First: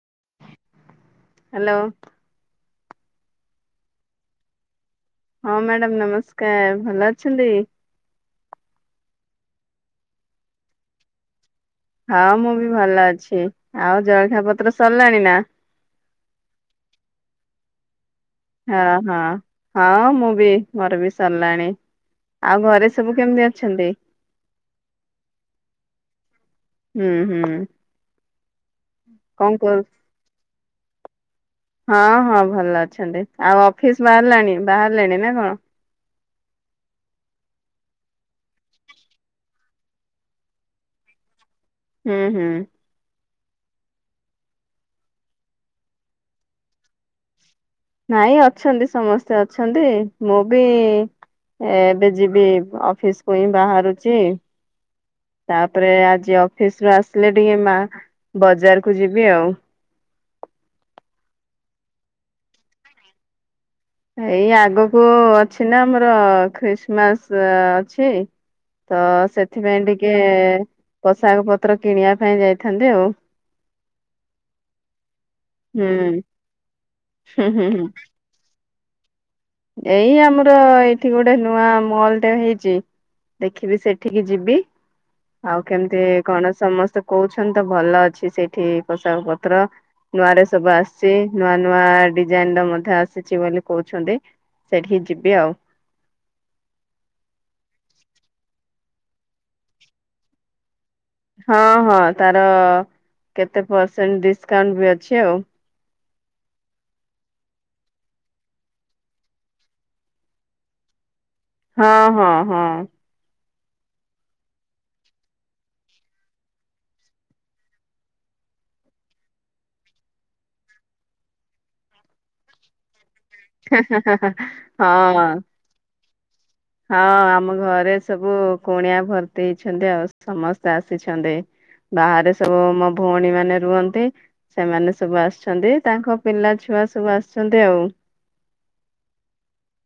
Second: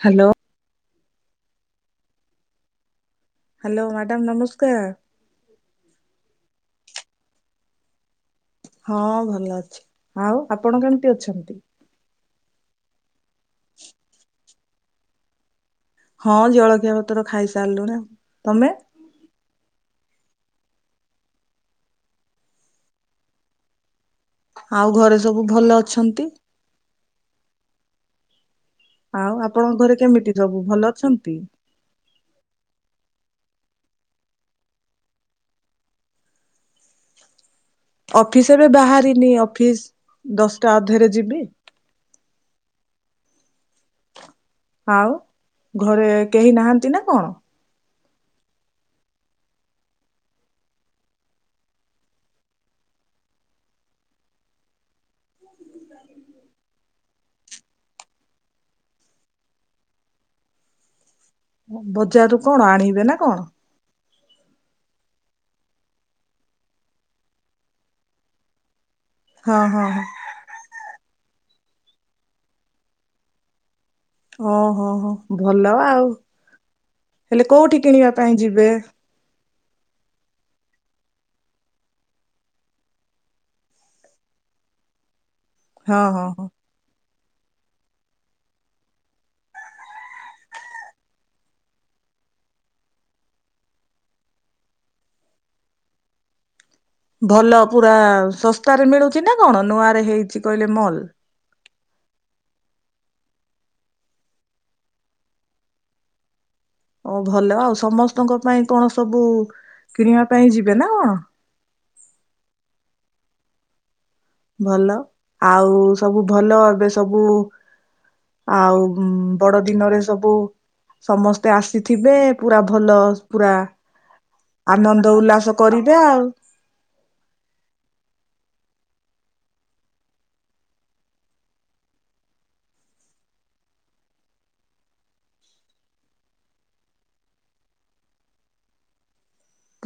Hello. Hello. Hello madam ନମସ୍କାର। ହଁ madam ନମସ୍କାର। ଭଲ ଅଛନ୍ତି? ହଁ ଭଲ ଅଛି। ଆଉ ଆପଣ କେମିତି ଅଛନ୍ତି? ହଁ ମୁଁ ବି ଭଲ ଅଛି। ଆଉ ଜଳଖିଆ ପତ୍ର ସରିଲାଣି ନା? ହଁ ଜଳଖିଆ ପତ୍ର ଖାଇସାରିଲୁଣି। ତମେ? ଓ ହଁ ହଁ ମୁଁ ବି ମୋର ବି ସରିଲାଣି। ଆଉ ଘରେ ସବୁ କେମିତି ଅଛନ୍ତି? ଆଉ ଘରେ ସବୁ ଭଲ ଅଛନ୍ତି। ହୁଁ, ହୁଁ। ଆଉ କଣ ଆପଣଙ୍କ କରୁ ଘରେ କେମିଟି ସବୁ ଭଲ ଅଛନ୍ତି? ହଁ ହଁ ଭଲ ଅଛନ୍ତି। ଆଉ ଅଫିସ୍ ବାହାରିଲାଣି ବାହାରିଲେଣି ନା କଣ? ଅଫିସ ଏବେ ବାହାରିନି ଅଫିସ ଦଶଟା ଅଧରେ ଯିବି। ହୁଁ, ହୁଁ। ଆଉ ଘରେ କେହି ନାହାନ୍ତି ନା କଣ? ନାଇଁ ଅଛନ୍ତି ସମସ୍ତେ ଅଛନ୍ତି ମୁଁ ବି ଏଁ ଏବେ ଯିବି ଅଫିସକୁ ହିଁ ବାହାରୁଚି। ତାପରେ ଆଜି ଅଫିସ ରୁ ଆସିଲେ ଟିକେ ମା ବଜାରକୁୁ ଯିବି ଆଉ। ବଜାରୁ କଣ ଆଣିବେ ନାଁ କଣ? ଏଇ ଆଗକୁ ଅଛି ନା ଆମର ଖ୍ରୀଷ୍ଟମାସ ଅଛି। ତ ହଁ ସେଥିପାଇଁ ହଁ ହଁ। ଟିକେ ପୋଷାକ ପତ୍ର କିଣିବା ପାଇଁ ଯାଇଥାନ୍ତି ଆଉ। ଓ ହୋ ହୋ ଭଲ ହୁଁ ଆଉ ହୁଁ ହେଲେ ହୁଁ କୋଉଠି ହୁଁ କିଣିବା ପାଇଁ ଯିବେ? ଏଇ ଆମର ଏଇଠି ଗୋଟେ ନୂଆ ମଲ୍ ଟେ ହେଇଚି। ଦେଖିବି ସେଠିକି ଯିବି। ଆଉ ହଁ କେମିତି ହଁ ହଁ। କଣ ସମସ୍ତେ କହୁଛଛନ୍ତି ତ ଭଲ ଅଛି ସେଇଠି ପୋଷାକ ପତ୍ର। ନୂଆରେ ସବୁ ଆସିଛି, ନୂଆ ନୂଆ ଡିଜାଇନ ର ମଧ୍ୟ ଆସିଛି ବୋଲି କହୁଛନ୍ତି। ସେଠିକି ଯିବି ଆଉ। ଭଲ ପୁରା ଶସ୍ତାରେ ମିଳୁଛି ନା କଣ ନୂଆରେ ହେଇଛି କହିଲେ ମଲ୍। ହଁ ହଁ ତାର କେତେ ପରସେଣ୍ଟ ଡିସ୍କାଉଣ୍ଟ ବି ଅଛି ଆଉ। ଓ ଭଲ ଆଉ, ସମସ୍ତଙ୍କ ପାଇଁ କଣ ସବୁ କିଣିବା ପାଇଁ ଯିବେ ନା କଣ? ହଁ ହଁ ହଁ। ଭଲ, ଆଉ ସବୁ ଭଲ ଏବେ ସବୁ ଆଉ ବଡ ଦିନରେ ସବୁ ସମସ୍ତେ ଆସିଥିବେ ପୁରା ଭଲ ପୁରା ଆନନ୍ଦ ହଁ। ଉଲ୍ଲାସ କରିଦେ ଆଉ। ହଁ ଆମ ଘରେ ସବୁ କୁଣିଆ ଭର୍ତ୍ତି ହେଇଛନ୍ତି। ଆଉ ସମସ୍ତେ ଆସିଛନ୍ତି। ବାହାରେ ସବୁ ମୋ ଭଉଣୀ ମାନେ ରୁହନ୍ତି। ସେମାନେ ସବୁ ଆସିଛନ୍ତି, ତାଙ୍କ ପିଲା ଛୁଆ ସବୁ ଆସିଛନ୍ତି ଆଉ।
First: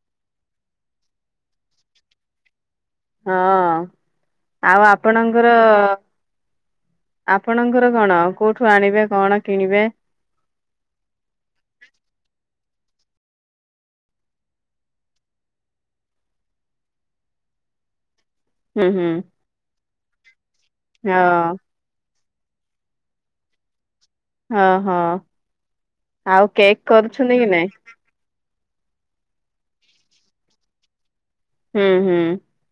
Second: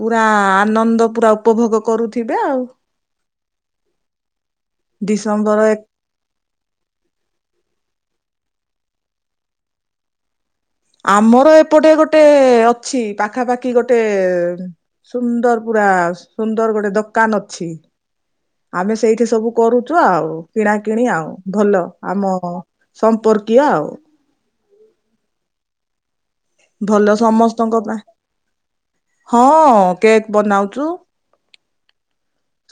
ପୁରା ଆନନ୍ଦ ପୁରା ଉପଭୋଗ କରୁଥିବେ ଆଉ। ହଁ, ଆଉ ଆପଣଙ୍କର ଡିସେମ୍ବର ଏକ ଆପଣଙ୍କର କଣ କୋଉଠୁ ଆଣିବେ କଣ କିଣିବେ? ଆମର ଏପଟେ ଗୋଟେ ଅଛି, ପାଖାପାଖି ଗୋଟେ ସୁନ୍ଦର ପୁରା ସୁନ୍ଦର ଗୋଟେ ଦୋକାନ ଅଛି। ହୁଁ ଆମେ ହୁଁ ସେଇଠି ସବୁ କରୁଚୁ ଆଉ କିଣା କିିଣି ହଁ ଆଉ। ଭଲ ଆମ ସମ୍ପର୍କୀୟ ଆଉ। ଅଁ ହଁ, ଆଉ? କେକ୍ ଭଲ କରୁଛନ୍ତି କି ନାଇଁ? ସମସ୍ତଙ୍କ ପାଇଁ, ହଁ କେକ୍ ବନାଉଚୁ। ଉଁ ହୁଁ।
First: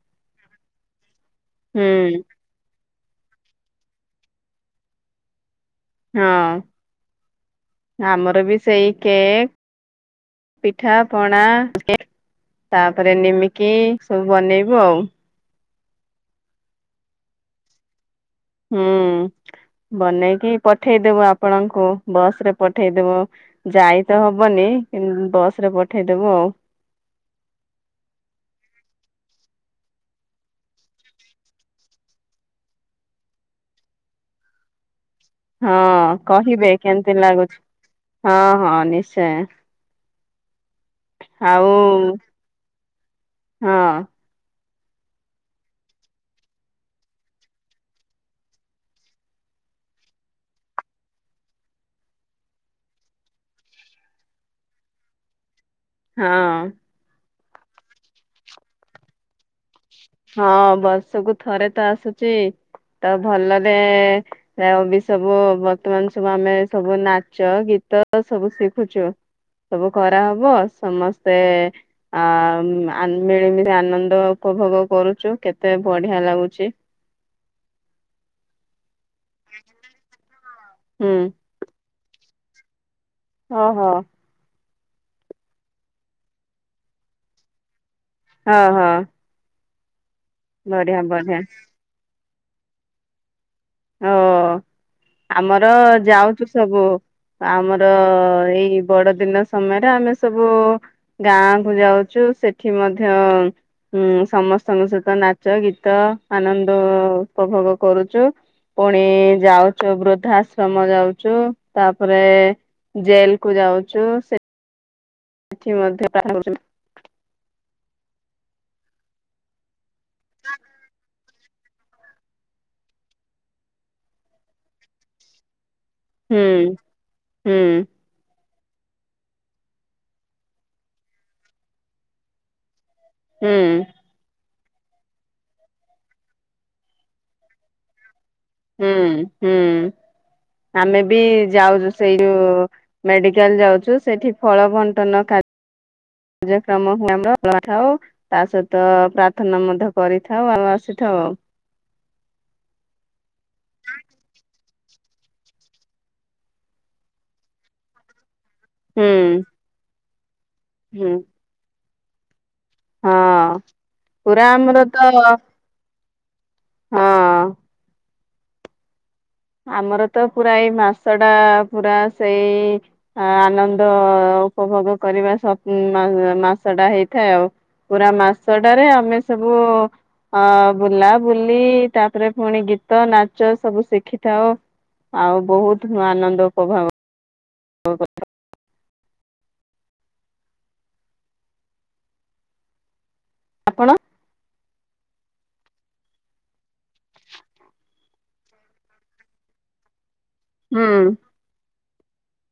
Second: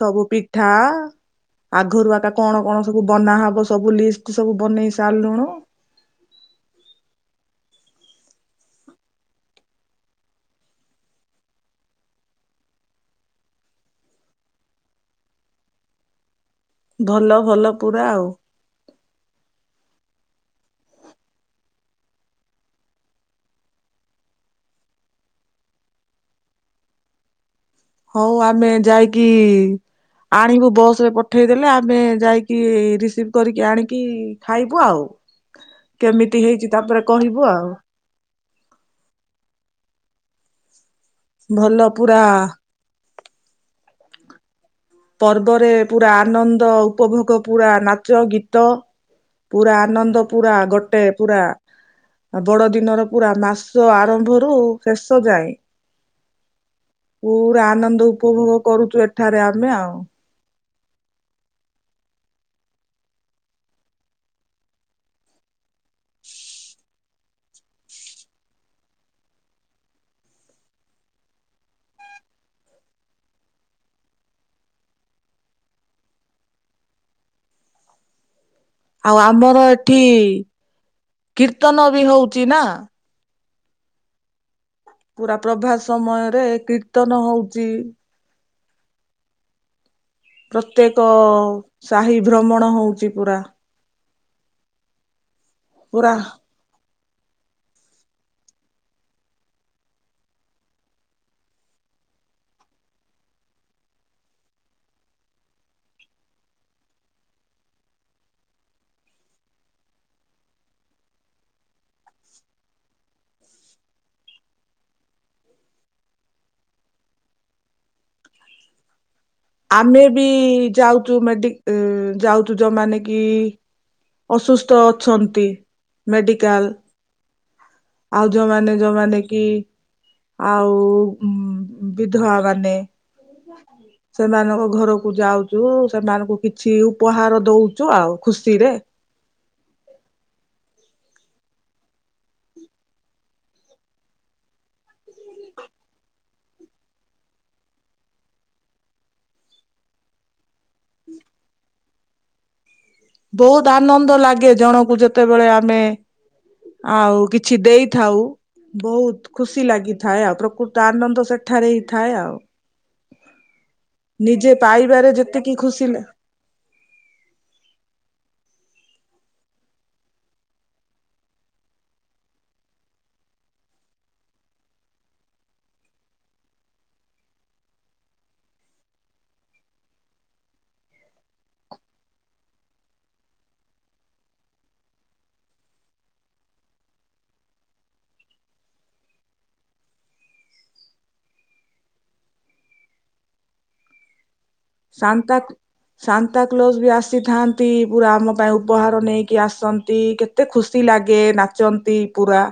ସବୁ ପିଠା ଆଗରୁ ହୁଁ ଏକା କଣ କଣ ସବୁ ବନାହବ ସବୁ ଲିଷ୍ଟ ସବୁ ବନେଇ ସାରିଲୁଣୁ। ହଁ, ଆମର ବି ସେଇ କେକ୍ ପିଠା, ପଣା କେ ତାପରେ ନିମିକି ସବୁ ବନେଇବୁ ଆଉ। ଭଲ ଭଲ ପୁରା ଆଉ। ହୁଁ, ବନେଇକି ପଠେଇଦବୁ ଆପଣଙ୍କୁ ବସ ରେ ପଠେଇଦବୁ। ଯାଇ ତ ହବନି କିନ୍ତୁ ବସ ରେ ପଠେଇଦବୁ ଆଉ। ହଉ ଆମେ ଯାଇକି ଆଣିବୁ ବସ ରେ ପଠେଇଦେଲେ। ଆମେ ଯାଇକି ରିସିଭ୍ କରିକି ଆଣିକି ଖାଇବୁ ଆଉ। ହଁ, କେମିତି ହେଇଛି କହିବେ ତାପରେ କେମତି କହିବୁ ଲାଗୁଛି। ଆଉ ହଁ ହଁ ନିଶ୍ଚୟ। ଭଲ ଆଉ, ପୁରା ହଁ। ପର୍ବରେ ପୁରା ଆନନ୍ଦ ଉପଭୋଗ ପୁରା ନାଚ, ଗୀତ ପୁରା ଆନନ୍ଦ ପୁରା ଗୋଟେ ପୁରା ଆ ବଡ ଦିନର ପୁରା ମାସ ଆରମ୍ଭରୁ ଶେଷ ଯାଏ ହଁ। ପୁରା ଆନନ୍ଦ ଉପଭୋଗ କରୁଚୁ ଏଠାରେ ଆମେ ଆଉ। ହଁ, ବର୍ଷକୁ ଥରେ ତ ଆସୁଚି ତ ଭଲରେ ଆ ଏବି ସବୁ ବର୍ତ୍ତମାନ ସବୁ ଆମେ ସବୁ ନାଚ ଗୀତ ସବୁ ଶିଖୁଚୁ। ସବୁ କରାହବ। ସମସ୍ତେ ଆ ଆ ମିଳିମିଶି ଆନନ୍ଦ ଉପଭୋଗ କରୁଚୁ। କେତେ ବଢିଆ ଲାଗୁଚି। ଆଉ ଆମର ଏଠି ହୁଁ। କୀର୍ତ୍ତନ ବି ହଉଛି ନା। ଓହୋ। ପୁରା ପ୍ରଭାତ ସମୟରେ କୀର୍ତ୍ତନ ହଉଛି। ହଁ ହଁ। ବଢିଆ ପ୍ରତ୍ୟେକ ବଢିଆ ସାହି ଭ୍ରମଣ ହଉଛି ପୁରା। ଓ ଆମର ପୁରା ଯାଉଛୁ ସବୁ ଆମର ଏଇ ବଡଦିନ ସମୟରେ ଆମେ ସବୁ ଗାଁ କୁ ଯାଉଛୁ ସେଠି ମଧ୍ୟ ଉଁ ସମସ୍ତଙ୍କ ସହିତ ନାଚ ଗୀତ ଆନନ୍ଦ ଉପଭୋଗ କରୁଛୁ। ପୁଣି ଯାଉଛୁ ବୃଦ୍ଧାଶ୍ରମ ଯାଉଛୁ। ତାପରେ ଜେଲ କୁ ଯାଉଛୁ। ସେଠି ମଧ୍ୟ [unintelligible] ଆମେ ବି ଯାଉଛୁ ମେଡିକ୍ ଏ ଯାଉଛୁ ଯଉମାନେ କି ଅସୁସ୍ଥ ଅଛନ୍ତି। ମେଡିକାଲ ହୁଁ ହୁଁ। ଆଉ ଯୋଉମାନେ ଯୋଉମାନେ କି ଆଉ ବିଧବା ମାନେ ହୁଁ ସେମାନଙ୍କ ଘରକୁ ଯାଉଛୁ। ସେମାନଙ୍କୁ କିଛି ଉପହାର ଦଉଛୁ ଆଉ ଖୁସି ରେ। ହୁଁ ହୁଁ। ଆମେ ବି ଯାଉଛୁ ସେଇ ଯୋଉ ମେଡିକାଲ ଯାଉଛୁ। ସେଠି ଫଳ ବଣ୍ଟନ କା [unintelligible] ଥାଉ ତା ସହିତ ପ୍ରାର୍ଥନା ମଧ୍ୟ କରିଥାଉ ଆଉ। ସେଠ। ବହୁତ ଆନନ୍ଦ ଲାଗେ ଜଣକୁ ଯେତେବେଳେ ଆମେ ଆଉ କିଛି ଦେଇଥାଉ। ବହୁତ ହୁଁ ଖୁସି ଲାଗିଥାଏ ଆଉ ପ୍ରକୃତ ହୁଁ। ଆନନ୍ଦ ସେଠାରେ ହିଁ ଥାଏ ଆଉ। ହଁ ପୁରା ନିଜେ ଆମର ତ ପାଇବାରେ ଯେତିକି ଖୁସିିଲ ହଁ। ଆମର ତ ପୁରା ଏଇ ମାସ ଟା ପୁରା ସେଇ ଆନନ୍ଦ ଉପଭୋଗ କରିବା ସ ମାସ ଟା ହେଇଥାଏ ଆଉ। ପୁରା ମାସଟାରେ ଆମେ ସବୁ ଅ ବୁଲା ବୁଲି ତାପରେ ପୁଣି ଗୀତ ନାଚ ସବୁ ଶିଖି ଥାଉ ଆଉ ବହୁତ ଆନନ୍ଦ ପ୍ରଭାବ ହ କଥା ଆପଣ? ଶାନ୍ତାକ ସାନ୍ତାକଲୋଜ ବି ଆସିଥାନ୍ତି ପୁରା ଆମ ପାଇଁ ଉପହାର ନେଇକି ଆସନ୍ତି କେ ଏତେ ଖୁସି ହୁଁ ଲାଗେ ନାଚନ୍ତି ପୁରା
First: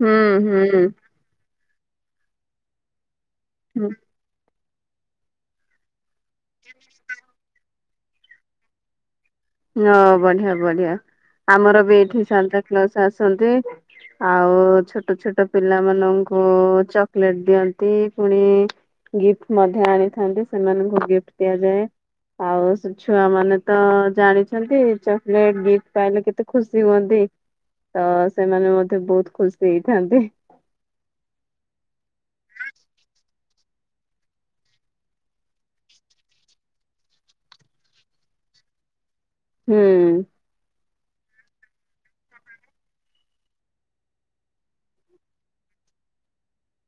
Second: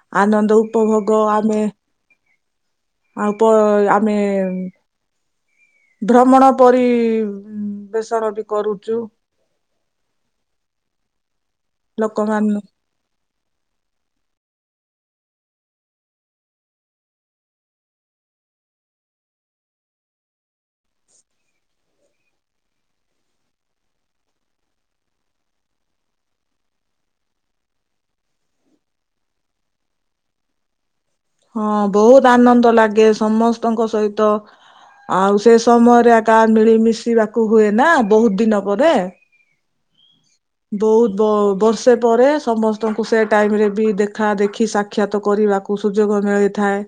ହୁଁ ଆନନ୍ଦ ହୁଁ। ଉପଭୋଗ ଆମେ ଆଉପ ହୁଁ ଆମେ ଭ୍ରମଣ ପରି ବେଷଣ ବି କରୁଛୁ ହଁ ବଢିଆ ବଢିଆ ଆମର ବି ଏଇଠି ଲୋକମାନେ ସାନ୍ତାକ୍ଲଜ ଆସନ୍ତି। ଆଉ ଛୋଟ ଛୋଟ ପିଲାମାନଙ୍କୁ ଚକୋଲେଟ ଦିଅନ୍ତି ପୁଣି ଗିଫ୍ଟ ମଧ୍ୟ ଆଣିଥାନ୍ତି ସେମାନଙ୍କୁ ଗିଫ୍ଟ ଦିଆଯାଏ ଆଉ ସେ ଛୁଆ ମାନେ ତ ଜାଣି ଚକଲେଟ ଗିଫ୍ଟ ପାଇଲେ କେତେ ଖୁସି ହୁଅନ୍ତି ତ ସେମାନେ ମଧ୍ୟ ବହୁତ ଖୁସି ହେଇଥାନ୍ତି ହଁ ବହୁତ ଆନନ୍ଦ ଲାଗେ ସମସ୍ତଙ୍କ ସହିତ ଆଉ ସେ ସମୟରେ ଆ କା ମିଳିମିଶିବାକୁ ହୁଏ ନା ବହୁତ ଦିନ ପରେ ହୁଁ ବହୁତ ବ ବର୍ଷେ ପରେ, ସମସ୍ତଙ୍କୁ ସେ ଟାଇମରେ ବି ଦେଖା ଦେଖି ସାକ୍ଷାତ କରିବାକୁ କୁ ସୁଯୋଗ ମିଳିଥାଏ।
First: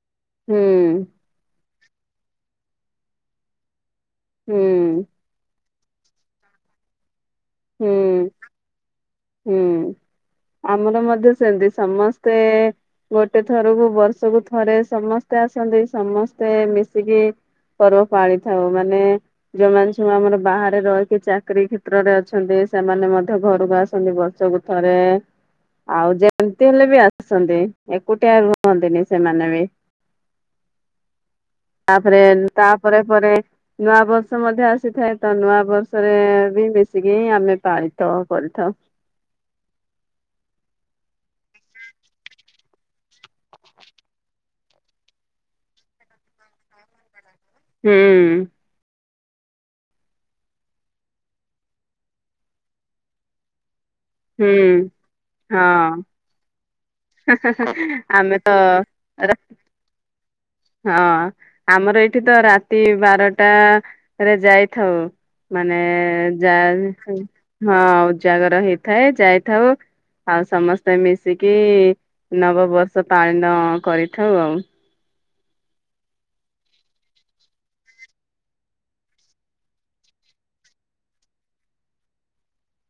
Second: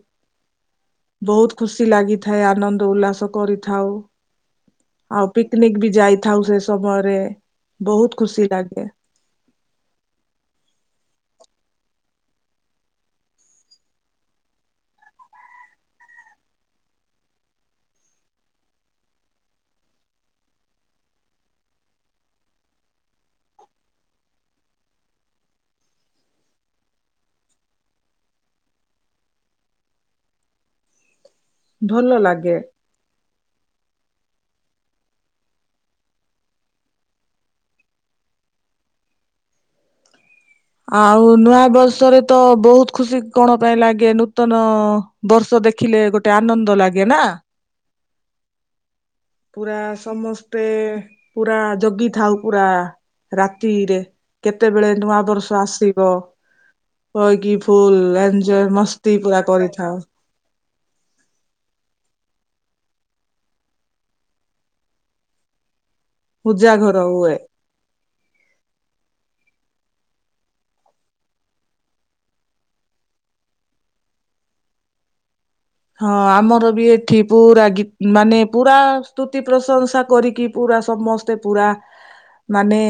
ହୁଁ ବହୁତ ଖୁସି ଲାଗିଥାଏ। ଆନନ୍ଦ ଉଲ୍ଲାସ କରିଥାଉ। ହୁଁ ଆଉ ପିକନିକ ବି ଯାଇଥାଉ। ସେ ସମୟରେ ବହୁତ ହୁଁ ଖୁସି ଲାଗେ। ହୁଁ, ଆମର ମଧ୍ୟ ସେମିତି ସମସ୍ତେ ଗୋଟେ ଥରକୁ ବର୍ଷକୁ ଥରେ ସମସ୍ତେ ଆସନ୍ତି। ସମସ୍ତେ ମିଶିକି ପର୍ବ ପାଳିଥାଉ। ମାନେ ଯୋଉମାନେ ସବୁ ଆମର ବାହାରେ ରହିକି ଚାକିରୀ କ୍ଷେତ୍ରରେ ଅ ଅଛନ୍ତି। ସେମାନେ ମଧ୍ୟ ଘରକୁ ଆସନ୍ତି ବର୍ଷକୁ ଥରେ। ଆଉ ଯେମିତି ହେଲେ ବି ଆସୁଛନ୍ତି। ଏକୁଟିଆ ରୁହନ୍ତିନି ସେମାନେ ବି। [unintelligible] ଭଲ ତାପରେ ଲାଗେ ତାପ ପରେ, ପରେ ନୂଆ ବର୍ଷ ମଧ୍ୟ ଆସିଥାଏ। ତ ନୂଆ ବର୍ଷରେ ବି ମିସିକି ହିଁ, ଆମେ ପାଳିଥାଉ କରିଥାଉ। ଆଉ ନୂଆ ବର୍ଷରେ ତ ବହୁତ ଖୁସି କଣ ପାଇଁ ଲାଗେ? ନୂତନ ବର୍ଷ ଦେଖିଲେ ଗୋଟେ ଆନନ୍ଦ ଲାଗେ ନା! ହୁଁ ପୁରା ସମସ୍ତେ, ପୁରା ଜଗିଥାଉ ପୁରା ରାତିରେ। ହୁଁ କେତେବେଳେ ନୂଆ ବର୍ଷ ହଁ ଆସିବ! କହିକି ଫୁଲ ଆମେ ଏଞୟ ମସ୍ତି ତ ପୁରା କରିଥାଉ। ହଁ ଆମର ଏଇଠି ତ ରାତି ବାରଟରେ ଯାଇଥାଉ। ମାନେ ଯା ପୂଜା ଘର ହଁ ହୁଏ। ଉଜାଗର ହେଇଥାଏ। ଯାଇଥାଉ। ଆଉ ସମସ୍ତେ ମିଶିକି, ନବବର୍ଷ ପାଳନ କରିଥାଉ ଆଉ। ହଁ ଆମର ବି ଏଠି, ପୁରା ଗୀତ ମାନେ ପୁରା ସ୍ତୁତି ପ୍ରଶଂସା କରିକି ପୁରା ସମସ୍ତ ମତେ ପୁରା, ମାନେ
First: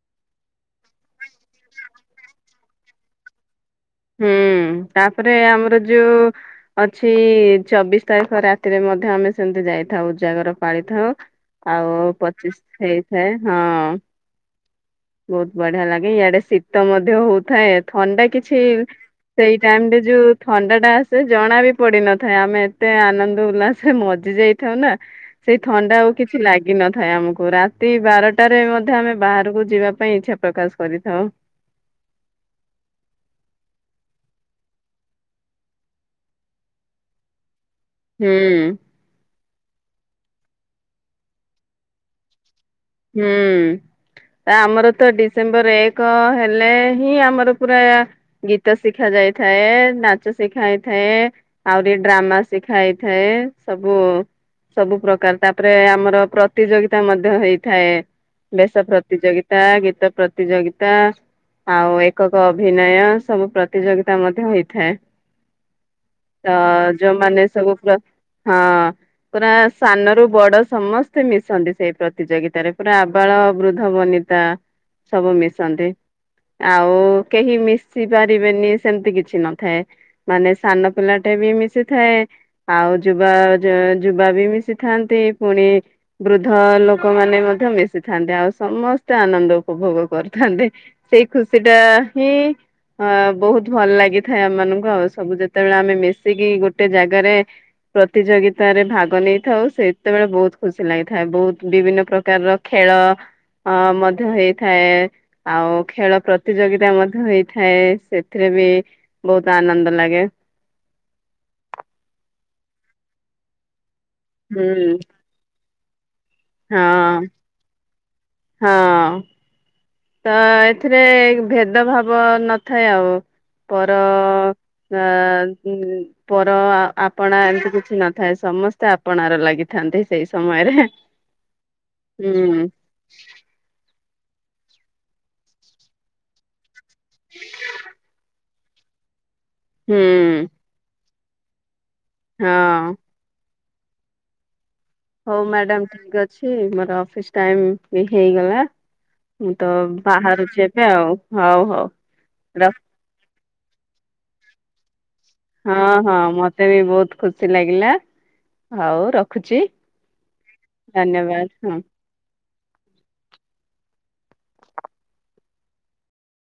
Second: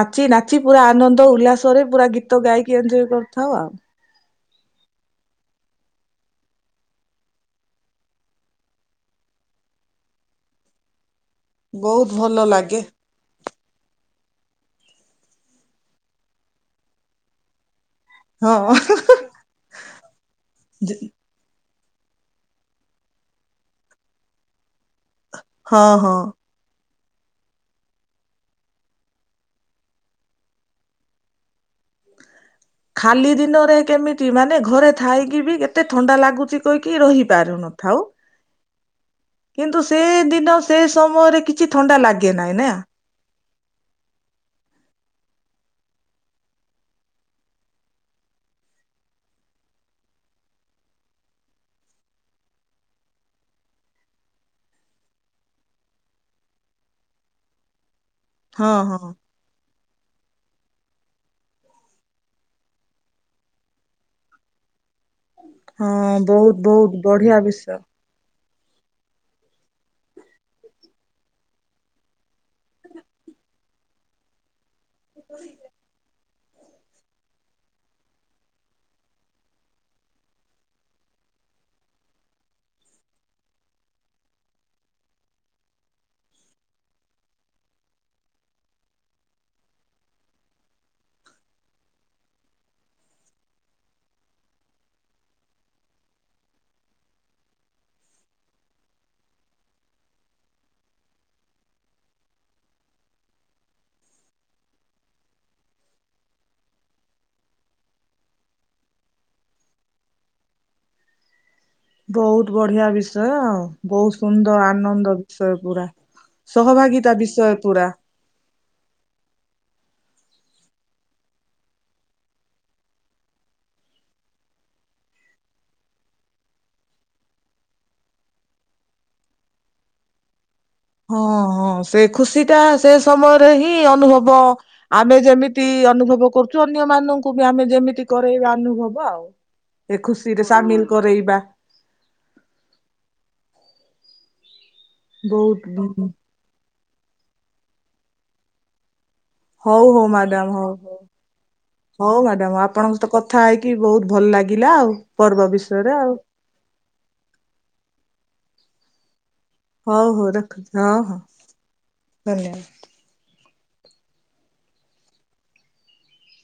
ନାଚି, ନାଚି ପୁରା ଆନନ୍ଦ ଉଲ୍ଲାସରେ ପୁରା ଗୀତ ଗାଇକି। ଏଞ୍ଜୟ କରିଥାଉ ଆଉ। ହୁଁ, ତାପରେ ଆମର ଯୋଉ ଅଛି, ଚବିଶ ତାରିଖ ରାତିରେ ମଧ୍ୟ ଆମେ ସେମିତି ଯାଇଥାଉ। ଉଜାଗର ପାଳିଥାଉ। ଆଉ ବହୁତ ଭଲ ଲାଗେ ପଚିଶ ହେଇଥାଏ। ହଁ ବହୁତ ବଢିଆ ଲାଗେ। ଇଆଡେ ଶୀତ ମଧ୍ୟ ହଉଥାଏ। ଥଣ୍ଡାକି ହଁ କିଛି, ସେଇ ଟାଇମରେ ଯୋଉ ଥଣ୍ଡା ଟା ଆସେ ଜଣା ବି ପଡିିନଥାଏ। ଆମେ ଏତେ ଆନନ୍ଦ ଉଲ୍ଲାସରେ ମଜି ଯାଇ ଥାଉ ନା, ସେଇ ହଁ ଥଣ୍ଡା ଆଉ ହଁ। କିଛି ଲାଗେ ଦିନଥାଏ ଆମକୁ, ରାତି ବାରଟାରେ ମଧ୍ୟ ଆମେ ବାହାରକୁ ଯିବା ପାଇଁ ଇଚ୍ଛା ପ୍ରକାଶ କରିଥାଉ। ଖାଲି ଦିନରେ କେମିତି ମାନେ ଘରେ ଥାଇକି ବି କେତେ ଥଣ୍ଡା ଲାଗୁଛି କହିକି ରହିପାରୁନଥାଉ। ହୁଁ କିନ୍ତୁ ସେ ଦିନ, ସେ ସମୟରେ କିଛି ଥଣ୍ଡା ଲାଗେ ନାହିଁ ନା। ହୁଁ ତା ଆମର ତ ଡିସେମ୍ବର ଏକ ହେଲେ ହିଁ ଆମର ପୁରା ଗୀତ ଶିଖା ଯାଇଥାଏ, ନାଚ ଶିଖା ହେଇଥାଏ। ଆହୁରି ଡ୍ରାମା ଶିଖା ହେଇଥାଏ। ସବୁ ସବୁ ପ୍ରକାର, ତାପରେ ଆମର ପ୍ରତିଯୋଗିତା ମଧ୍ୟ ହେଇଥାଏ, ହଁ ବେଶ ହଁ। ପ୍ରତିଯୋଗିତା ଗୀତା, ଗୀତ ପ୍ରତିଯୋଗିତା ଆଉ ଏକକ ଅଭିନୟ ସବୁ ପ୍ରତିଯୋଗିତା ମଧ୍ୟ ହେଇଥାଏ। ହଁ ତ ବହୁତ ବହୁତ ବଢିଆ ଯୋଉମାନେ ବିଷୟ ସବୁ ପ୍ର ହଁ ପୁରା ସାନରୁ ବଡ଼ ସମସ୍ତେ ମିଶନ୍ତି ସେଇ ପ୍ରତିଯୋଗି ତାରେ ପୁରା ଆବାଳ ବୃଦ୍ଧ ବନିତା ସବୁ ମିଶନ୍ତି। ଆଉ କେହି ମିଶି ପାରିବେନି ସେମିତି କିଛି ନଥାଏ। ମାନେ ସାନ ପିଲାଟେ ବି ମିଶିଥାଏ ଆଉ ଯୁବା ଯୁ ଯୁବା ବି ମିଶିଥାନ୍ତି ପୁଣି ବୃଦ୍ଧ ଲୋକମାନେ ମଧ୍ୟ ମିଶିଥାନ୍ତି ଆଉ ସମସ୍ତେ ଆନନ୍ଦ ଉପଭୋଗ କରିଥାନ୍ତେ। ସେଇ ଖୁସିଟା ହିଁ ଅଁ ବୋହୁତ ଭଲ ଲାଗିଥାଏ ଆମମାନୁଙ୍କୁ ଆଉ ସବୁ ଯେତେଳେ ଆମେ ମିଶିକି ଗୋଟେ ଜାଗାରେ ପ୍ରତିଯୋଗତାରେ ଭାଗ ନେଇଥାଉ ସେତେବେଳେ ବହୁତ ଖୁସି ଲାଗିଥାଏ ବହୁତ ବିଭିନ୍ନ ପ୍ର କାର ଖେଳ ଅ ମଧ୍ୟ ହେଇଥାଏ। ଆଉ ଖେଳ ପ୍ରତିଯୋଗିତା ମଧ୍ୟ ହେଇଥାଏ ସେଥିରେ ବି ବହୁତ ଆନନ୍ଦ ଲାଗେ। ବହୁତ ବଢ଼ିଆ ବିଷୟ ବୋହୁତ ସୁନ୍ଦର ହୁଁ ଆନନ୍ଦ ବିଷୟ ପୁରା। ସହଭାଗିତା ହଁ ବିଷୟ ପୁରା। ହଁ। ତ ଏଥିରେ ଭେଦଭାବ ନଥାଏ ଆଉ ପର ହ ଉଁ ପର ଆପଣା ଏମିତି କିଛି ନଥାଏ ସମସ୍ତେ ଆପଣାର ଲାଗିଥାନ୍ତି ସେଇ ସମୟରେ। ହଁ ହଁ ସେ ଖୁସିଟା ହୁଁ ସେ ସମୟରେ ହିଁ ଅନୁଭବ ଆମେ ଯେମିତି ଅନୁଭବ କରୁୁ ଚୁ ଅନ୍ୟମାନଙ୍କୁ ବି ଆମେ ଯେମିତି କରରେଇବା ଅନୁଭବ ଆଉ। ହୁଁ ଏ ଖୁସିରେ ସାମିଲ କରେଇବା। ହଁ। ହଉ ବହୁତ ମାଡାମ ଠିକ୍ ଅଛି ମୋର ଅଫିସ ଟାଇମ୍ ଏ ହେଇଗଲା। ମୁଁ ତ ହଉ ହଉ ମ୍ୟାଡାମ ବାହାରୁଚି ହଉ ଏବେ ହଉ ଆଉ ହଉ ହଉ ର ତ କଥା ହେଇକି ବହୁତ ଭଲ ଲାଗିଲା ଆଉ। ପର୍ବ ହଁ ବିଷୟରେ ହଁ ଆଉ ମତେ ବି ବହୁତ ଖୁସି ଲାଗିଲା ଆଉ ରଖୁଚି। ହଉ ହଉ ରଖୁ ହଁ ହଁ ଧନ୍ୟବା